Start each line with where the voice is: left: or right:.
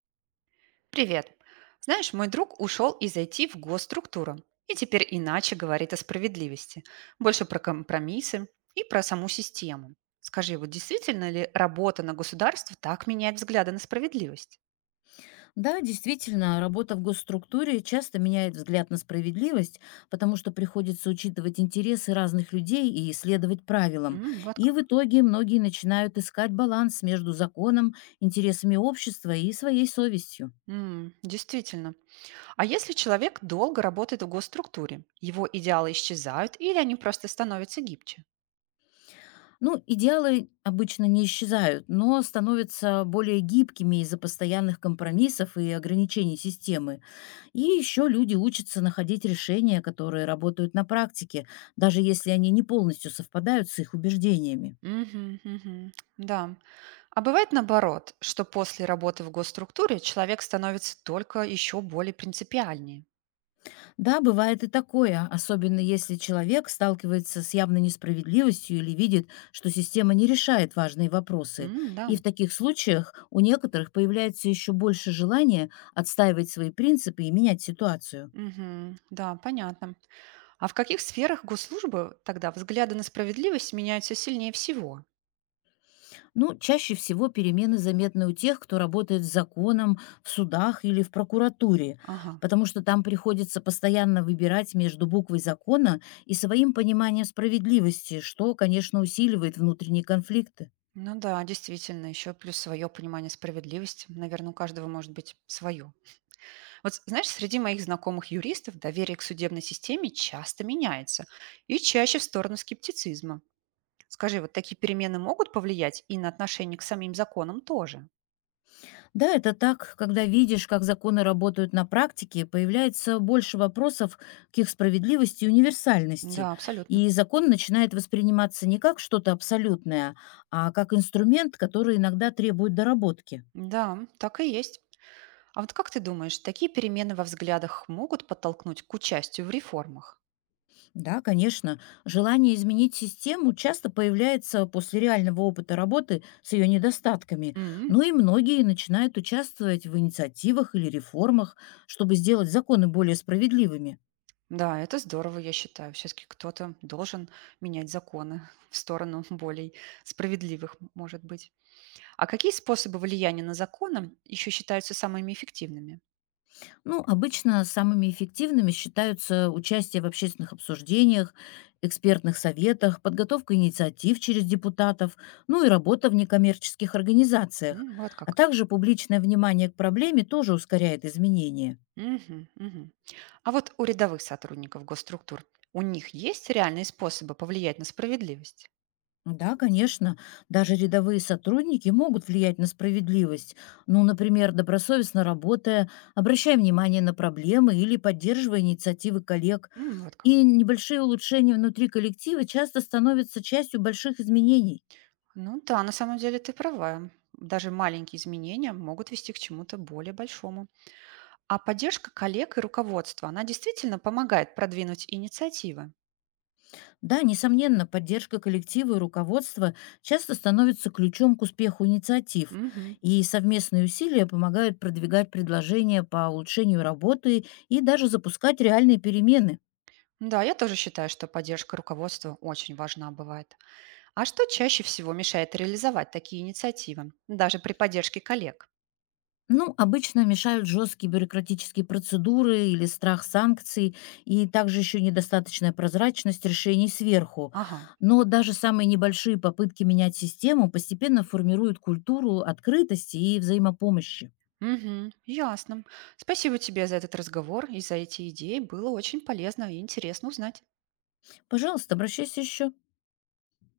right: Привет. Знаешь, мой друг ушел из IT в госструктуру и теперь иначе говорит о справедливости, больше про компромиссы и про саму систему. Скажи, вот действительно ли работа на государство так меняет взгляды на справедливость?
left: Да, действительно, работа в госструктуре часто меняет взгляд на справедливость, потому что приходится учитывать интересы разных людей и следовать правилам.
right: М, вот
left: И в
right: как.
left: итоге многие начинают искать баланс между законом, интересами общества и своей совестью.
right: М, действительно. А если человек долго работает в госструктуре, его идеалы исчезают или они просто становятся гибче?
left: Ну, идеалы обычно не исчезают, но становятся более гибкими из-за постоянных компромиссов и ограничений системы. И еще люди учатся находить решения, которые работают на практике, даже если они не полностью совпадают с их убеждениями.
right: Мгм, мгм. Да. А бывает наоборот, что после работы в госструктуре человек становится только еще более принципиальнее.
left: Да, бывает и такое, особенно если человек сталкивается с явной несправедливостью или видит, что система не решает важные вопросы.
right: М, да.
left: И в таких случаях у некоторых появляется еще больше желания отстаивать свои принципы и менять ситуацию.
right: Мгм. Да, понятно. А в каких сферах госслужбы тогда взгляды на справедливость меняются сильнее всего?
left: Ну, чаще всего перемены заметны у тех, кто работает с законом, в судах или в прокуратуре,
right: Ага.
left: потому что там приходится постоянно выбирать между буквой закона и своим пониманием справедливости, что, конечно, усиливает внутренние конфликты.
right: Ну да, действительно, еще плюс свое понимание справедливости. Наверное, у каждого может быть свое. Вот знаешь, среди моих знакомых юристов доверие к судебной системе часто меняется и чаще в сторону скептицизма. Скажи, вот такие перемены могут повлиять и на отношение к самим законам тоже?
left: Да, это так, когда видишь, как законы работают на практике, появляется больше вопросов к их справедливости и универсальности,
right: Да, абсолютно.
left: и закон начинает восприниматься не как что-то абсолютное, а как инструмент, который иногда требует доработки.
right: Да, так и есть. А вот как ты думаешь, такие перемены во взглядах могут подтолкнуть к участию в реформах?
left: Да, конечно. Желание изменить систему часто появляется после реального опыта работы с ее недостатками.
right: М.
left: Но и многие начинают участвовать в инициативах или реформах, чтобы сделать законы более справедливыми.
right: Да, это здорово, я считаю. Все-таки кто-то должен менять законы в сторону более справедливых, м, может быть. А какие способы влияния на законы еще считаются самыми эффективными?
left: Ну, обычно самыми эффективными считаются участие в общественных обсуждениях, экспертных советах, подготовка инициатив через депутатов, ну и работа в некоммерческих организациях.
right: М, вот
left: А
right: как.
left: также публичное внимание к проблеме тоже ускоряет изменения.
right: Мгм, мгм. А вот у рядовых сотрудников госструктур у них есть реальные способы повлиять на справедливость?
left: Да, конечно, даже рядовые сотрудники могут влиять на справедливость. Ну, например, добросовестно работая, обращая внимание на проблемы или поддерживая инициативы коллег.
right: М, вот как.
left: И небольшие улучшения внутри коллектива часто становятся частью больших изменений.
right: Ну да, на самом деле ты права. Даже маленькие изменения могут вести к чему-то более большому. А поддержка коллег и руководства, она действительно помогает продвинуть инициативы.
left: Да, несомненно, поддержка коллектива и руководства часто становится ключом к успеху инициатив.
right: Мгм.
left: И совместные усилия помогают продвигать предложения по улучшению работы и даже запускать реальные перемены.
right: Да, я тоже считаю, что поддержка руководства очень важна бывает. А что чаще всего мешает реализовать такие инициативы, даже при поддержке коллег?
left: Ну, обычно мешают жесткие бюрократические процедуры или страх санкций, и также еще недостаточная прозрачность решений сверху.
right: Ага.
left: Но даже самые небольшие попытки менять систему постепенно формируют культуру открытости и взаимопомощи.
right: Мгм. Ясно. Спасибо тебе за этот разговор и за эти идеи. Было очень полезно и интересно узнать.
left: Пожалуйста, обращайся еще.